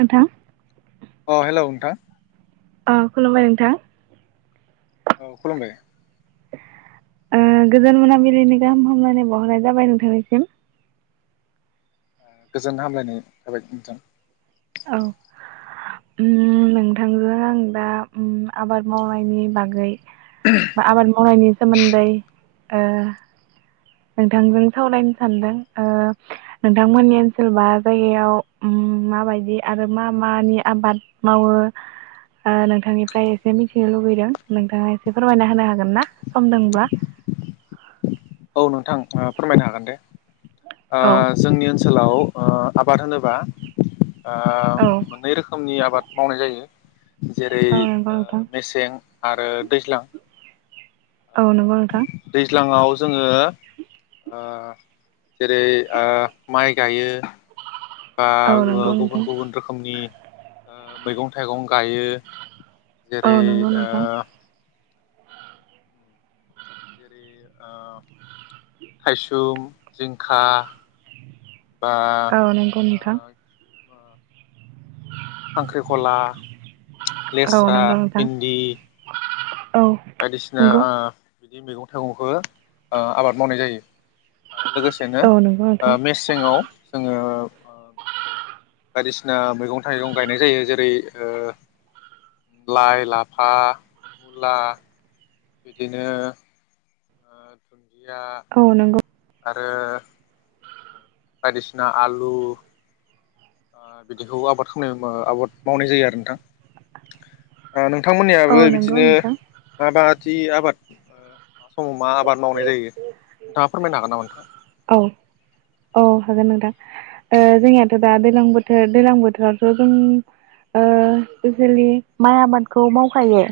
नोंथां अ हेलौ नोंथां। अ खुलुमबाय नोंथां। औ खुलुमबाय ओ गोजोन मोनाबिलिनि गाहाम हामलायनानै बावहरनाय जाबाय नोंथांनिसिम। गोजोन हामलायनाय थाबाय नोंथां। औ। उम नोंथांजों आं दा उम आबाद मावनायनि बागै बा आबाद मांवनायनि सोमोन्दै ओ नोंथांजों सावरायनो सानदों ओ नोंथांमोननि ओनसोल बा जायगायाव उम माबायदि आरो मा मानि आबाद मावो ओ नोंथांनिफ्राय एसे मिथिनो लुुबैदों नोंथाङा एसे फोरमायना होनो हागोन ना सम दंब्ला औ नोंथां फोरमायनो हागोन दे। औ ओ जोंनि ओनसोल ओनसोलाव ओ आबाद होनोबा ओ औ मोननै रोखोमनि आबाद मावनाय जायो। जेरै औ नंगौ ओ नोंथां मेसें आरो दैज्लां। औ नंगौ नोंथां। दैज्लाङाव ओ ओ। जेरै ओ माइ गायो बा औ ओ नंगौ नोंथां गुबुन-गुबुन रोखोमनि ओ मैगं-थाइगं गायो जेरै औ नंगौ ओ नोंथां जेरै ओ थायसुम, जिंखा औ नंगौ नोंथां। बाह खांख्रिखला, औ लेस्रा, नंगौ नोंथां भिन्दि औ बायदिसिना नंगौ ओ बिदि मैगं-थाइगंखौ ओ आबाद मावनाय जायो। आरो लोगोसेनो औ नंगौ ओ नोंथां मेसेङाव जोङो ओह बायदिसिना मैगं थाइगं गायनाय जायो जेरै ओ लाइ, लाफा, मुला बिदिनो ओ दुन्दिया औ नंगौ आरो बायदिसिना आलु ओ बिदिखौ आबाद खामनाय बा आबाद मावनाय जायो आरो नोंथां। ओ औ नोंथांमोननियाबो नंगौ बिदिनो नोंथां माबादि आबाद समाव मा आबाद मावनाय जायो नोंथाङा फोरमायनो हागोन नामा नोंथां? औ औ हागोन नोंथां ओ जोंनियाथ दा दैलां बोथोर दैलां बोथोरावथ जों ओ स्पेसियेलि माइ आबादखौ मावखायो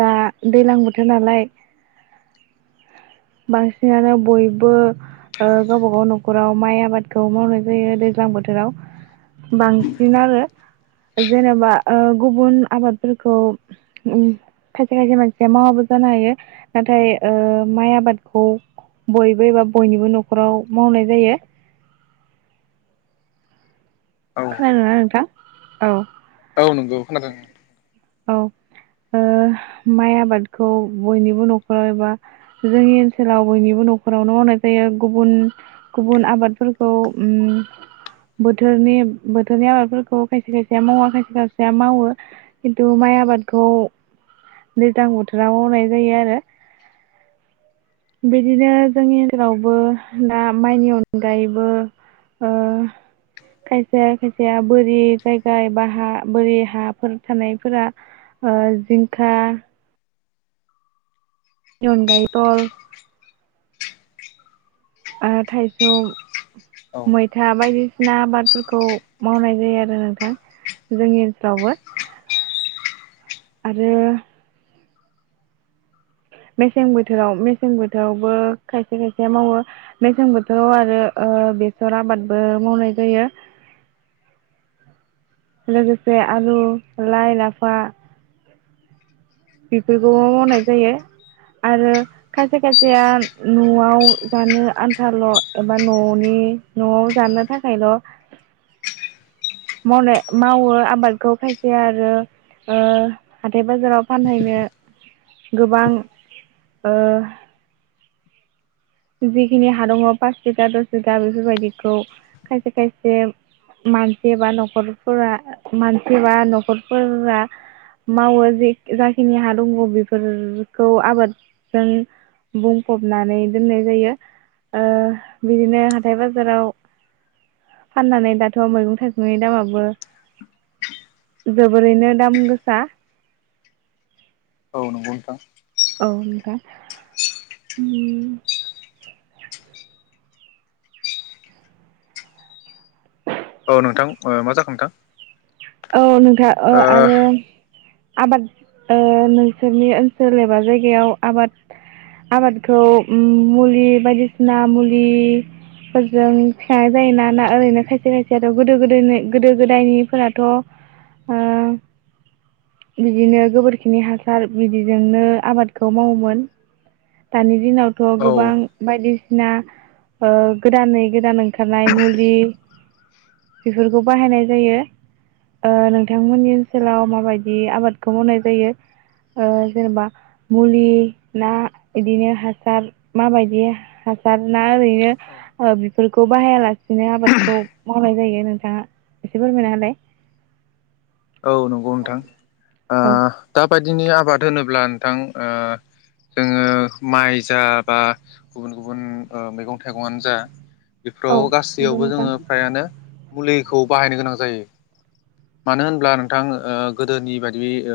दा दैलां बोथोर नालाय बांसिनानो बयबो ओ गावबा गाव नखराव माइ आबादखौ मावनाय जायो दैज्लां बोथोराव बांसिन आरो जेनेबा ओ गुबुन आबादफोरखौ उम खायसे खायसे मानसिया मावाबो जानो हायो नाथाय ओ माइ आबाद खौ बयबो एबा बयनिबो नखराव मावनाय जायो। औ खोनादोंना नोंथां? औ औ नंगौ खोनादों औ ओ माइ आबादखौ बयनिबो नखराव एबा जोंनि ओनसोलाव बयनिबो नखरावनो मावनाय जायो गुबुन गुबुन आबादफोरखौ उम बोथोरनि बोथोरनि आबादफोरखौ खायसे खायसेया मावा खायसे खायसेया मावो। खिन्थु माइ आबादखौ दैज्लां बोथोराव मावनाय जायो आरो बिदिनो जोंनि ओनसोलावबो दा माइनि अनगायैबो ओ खायसे खायसेया बोरि जायगा बा हा बोरि हाफोर थानायफोरा ओ जिंखा नि अनगायै थल ओ थाइसुम, औ मैथा बायदिसिना आबादफोरखौ मावनाय जायो आरो नोंथां जोंनि ओनसोलावबो आरो मेसें बोथोराव मेसें बोथोरावबो खायसे खायसे मावो मेसें बोथोराव आरो ओ बेसर आबादबो मावनाय जायो। लोगोसे आलु, लाइ, लाफा बेफोरखौबो मावनाय जायो आरो खायसे खायसेया नआव जानो आन्थाल एबा ननि नआव जानो थाखायल मावनाय मावो आबादखौ खायसे आरो ओ हाथाइ बाजाराव फानहैनो गोबां ओ जिखिनि हा दङ पास भिगा दस बिघा बेफोरबायदिखौ खायसे खायसे मानसि बा नखरफोरा मानसि बा नखरफोरा मावो ज-जाखिनि हा दङ बेफोरखौ आबादजों बुंफबनानै दोननाय जायो। ओ बिदिनो हाथाय बाजाराव फाननानै दाथ मैगं थाइगंनि दामाबो जोबोरैनो दाम गोसा। औ नंगौ नोंथां। औ नोंथां। उम। औ नोंथां, मा जाखो नोंथां? औ नों ओ आरो आबाद ओ नोंसोरनि ओनसोल एबा जायगायाव आबाद आबादखौ मुलि बायदिसिना मुलिफोरजों थिखांनाय जायोना ना ओरैनो खायसे खायसेथ गोदो गोदोनि गोदो गोदायनिफोरा थ ओ बिदिनो गोबोरखिनि हासार बिदिजोंनो आबादखौ मावोमोन दानि दिनावथ ओ गोबां बायदि सिना ओ गोदानै गोदान ओंखारनाय मुलि बेफोरखौ बाहायनाय जायो। ओ नोंथांमोननि ओनसोलाव माबायदि आबादखौ मावनाय जायो? ओ जेनेबा मुलि ना बिदिनो हासार माबायदि हासार ना ओरैनो औ बेफोरखौ बाहायालासिनो आबादखौ मावनाय जायो नोंथाङा एसे फोरमायना हालाय। औ नंगौ नोंथां ओ औ दा बायदिनि आबाद होनोब्ला नोंथां ओ जोङो माइ जा बा गुबुन गुबुन ओ मैगं थाइगंआनो जा औ बेफोराव नंगौ गासैयावबो नोंथां जोङो फ्रायानो मुलिखौ बाहायनो गोनां जायो। मानो होन ब्ला नोंथां ओ गोदोनि बायदि ओ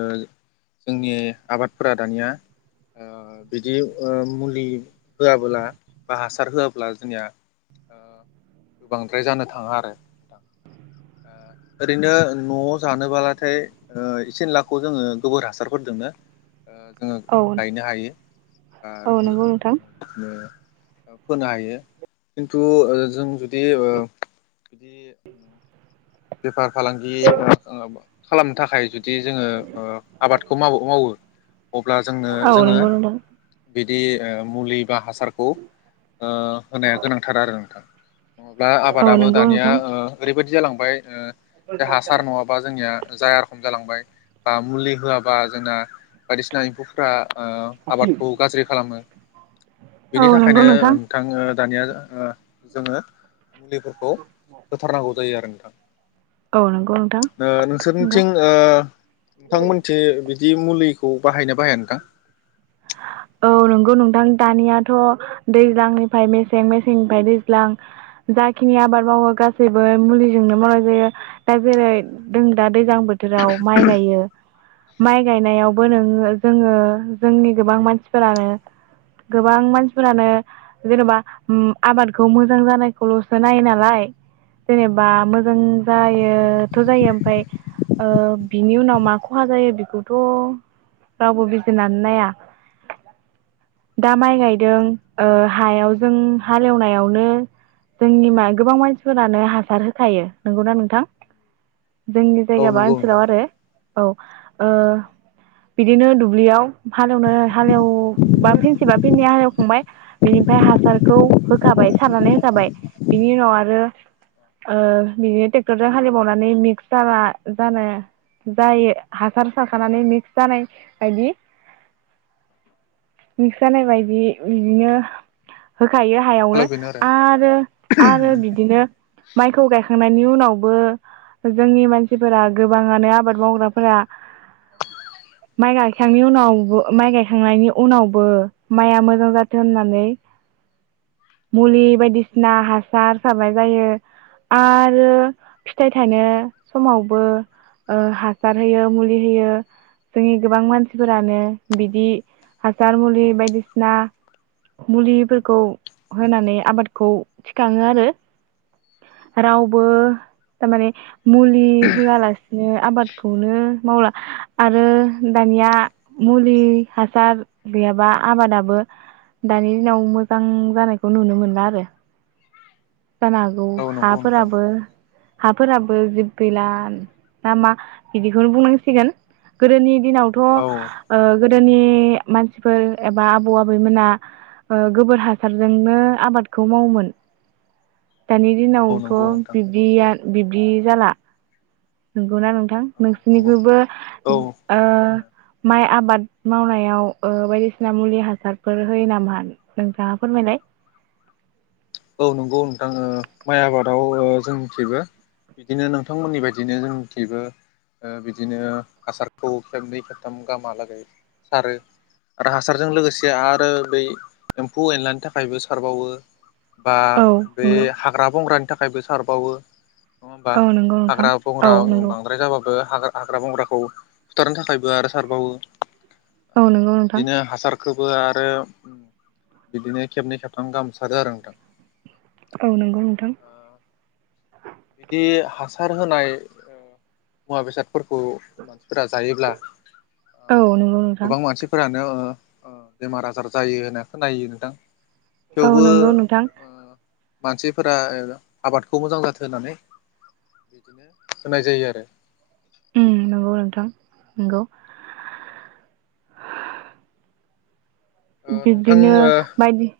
जोंनि आबादफोरा दानिया ओ बिदि ओ मुलि होआब्ला बा हासार होआब्ला जोंनिया ओ बांद्राय जानो थाङा आरो नोंथां ओ ओरैनो न जानोब्लाथाय ओ इसे एनलाखौ जोङो गोबोर हासारफोरदोंनो ओ जोङो औ ओ गायनो हायो [inaudible] फोनो हायो खिन्थु जों जुदि बिदि। बेफार फालांगि खालामनो थाखाय जु दि जोङो आबादखौ माव-मावो अब्ला जोंनो जोङो नंगौ नोंथां बिदि ओ मुलि बा हासारखौ ओ होनाया गोनांथार आरो नोंथां। नङाब्ला औ आबादाबो नंगौ दानिया नोंथां ओरैबायदि। बिदि जालांबाय। ओ जे हासार नङाबा जोंनिया जाया रखम जालांबाय बा मुलि होआबा जोंना बायदिसिना एम्फौफ्रा। ओ आबादखौ गाज्रि खालामो औ नंगौ नोंथां औ बिनि नंगौ थाखायनो नोंथां दानिया जोङो। मुलिफोरखौ होथारनांगौ जायो आरो। औ नंगौ नोंथां [inaudible] ओ नंगौ नोंसोरनिथिं ओ नोंथांमोनथिं बिदि मुलिखौ बाहायोना बाहाया नोंथां? औ नंगौ नोंथां दानियाथ दैज्लांनिफ्राय मेसें मेसेंनिफ्राय दैज्लां जाखिनि आबाद मावो गासैबो मुलिजोंनो मावनाय जायो। दा जेरै जों दा- दैज्लां बोथोराव माइ गायो। माइ गायनायावबो नोङो जोङो जोंनि गोबां मानसि- फोरानो गोबां मानसिफोरानो जेनेबा आबादखौ मोजां जानायखौलसो नायो नालाय जेनेबा मोजां जायोथ जायो ओमफ्राय ओ बिनि उनाव मा खहा जायो बेखौथ रावबो बिजिरनानै नाया। दा माइ गायदों ओ-हायाव जों हालेवनायावनो जोंनि मा गोबां मानसिफोरानो हासार होखायो नंगौना नोंथां? जोंनि औ जायगाबा नंगौ ओनसोलाव नोंथां आरो - औ ओ औ बिदिनो दुब्लियाव हालेवनो हालेव- बा फिनसिबा फिननि हालेवखांबाय बिनिफ्राय हासारखौ होखाबाय सारनानै होखाबाय बिनि उनाव आरो बिदिनो ट्रेक्टरजों हालेबावनानै मिक्स जा जानो जायो हासार साराखानानै मिक्स जानाय बायदि- मिक्सजानाय बायदि - बिनो- होखायो हायावनो आरो आरो बिदिनो माइखौ गायखांनाय- उनावबो जोंनि मानसिफोरा गोबाङानो आबाद मावग्राफोरा माइ गायखांनायनि उनाव माइ गायखांनायनि उ- उनावबो माइआ मोजां जाथों होननानै मुलि बायदिसिना हासार सारनाय जायो आरो फिथाइ थानो समावबो हासार होयो मुलि होयो जोंनि गोबां मानसिफोरानो बिदि- हासार मुलि बायदिसिना मुलिफोरखौ होनानै आबादखौ थिखाङो आरो रावबो थारमाने मुलि होआलासिनो आबादखौनो मावला आरो दानिया मुलि हासार - गैयाबा आबादाबो दानि दिनाव मोजां जानायखौ नुनो मोनला आरो। जानो हागौ औ नंगौ नोंथां हाफोराबो- हाफोराबो जिब गैला ना मा बिदिखौनो बुंनांसिगोन गोदोनि दिनावथ‌ ओ औ गोदोनि मानसिफोर एबा आबौ आबैमोना गोबोर हासारजोंनो आबादखौ मावोमोन दानि औ नंगौ दिनावथ‌' नोंथां बिदिया बिब्दि जाला नोंगौना नों? थां औ नंगौ नोंसिनिखौबो औ ओ माइ आबाद मावनायाव बायदिसिना मुलि हासारफोर होयो नामा नोंथाङा फोरमायलाय? औ नंगौ नोंथां ओहो माइ आबाद मावओ जों थेबो बिदिनो नोंथांमोननि बायदिनो जों थेबो बिदिनो हासारखौ खेबनै खेबथाम गामालागै सारो आरो हासारजों लोगोसे आरो बै एम्फौ एनलानि थाखायबो सारबावो। बा औ बे नंगौ हाग्रा बंग्रानि थाखायबो सारबावो नङा होमबा औ नंगौ नोंथां हाग्रा औ बंग्रा नंगौ बांद्राय जाब ह हाग्रा बंग्राखौ सुथारनो थाखायबो आरो सारबावो। ओ औ नंगौ नोंथां। बिदिनो हासार खौबो आरो बिदिनो खेबनै खेबथाम गामसारो आरो नोंथां। औ नंगौ नोंथां। ओ बिदि हासार होनाय मुवा बेसादफोरखौ फोरा जायोब्ला औ नंगौ नोंथां गोबां मानसिफोरानो ओ बेमार आजार जायो होनना खोनायो नोंथां। औ थेवबो नंगौ नोंथां। ओ मानसिफोरा ओ आबादखौ मोजां जाथों होनानै होनाय जायो आरो ओ नंगौ नोंथां नंगौ। ओ नोंथां बिब्दिनो ओ बायदि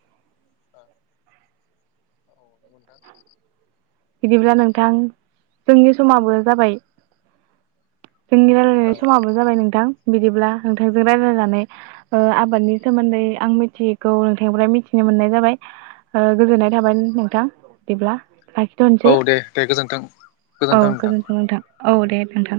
औ नंगौ नोंथां बिदिब्ला नोंथां जोंनि समाबो जाबाय जोंनि रायलायनाय औ समाबो जाबाय नोंथां। बिदिब्ला नोंथांजों रायलायनानै ओ आबादनि सोमोन्दै आं मिथियैखौ नोंथांनिफ्राय मिथिनो मोननाय जाबाय ओ गोजोननाय थाबाय नोंथां बिदिब्ला। लाखिथ'नोसै औ दे दे गोजोन्थों औ गोजोन्थों नोंथां। औ दे नोंथां।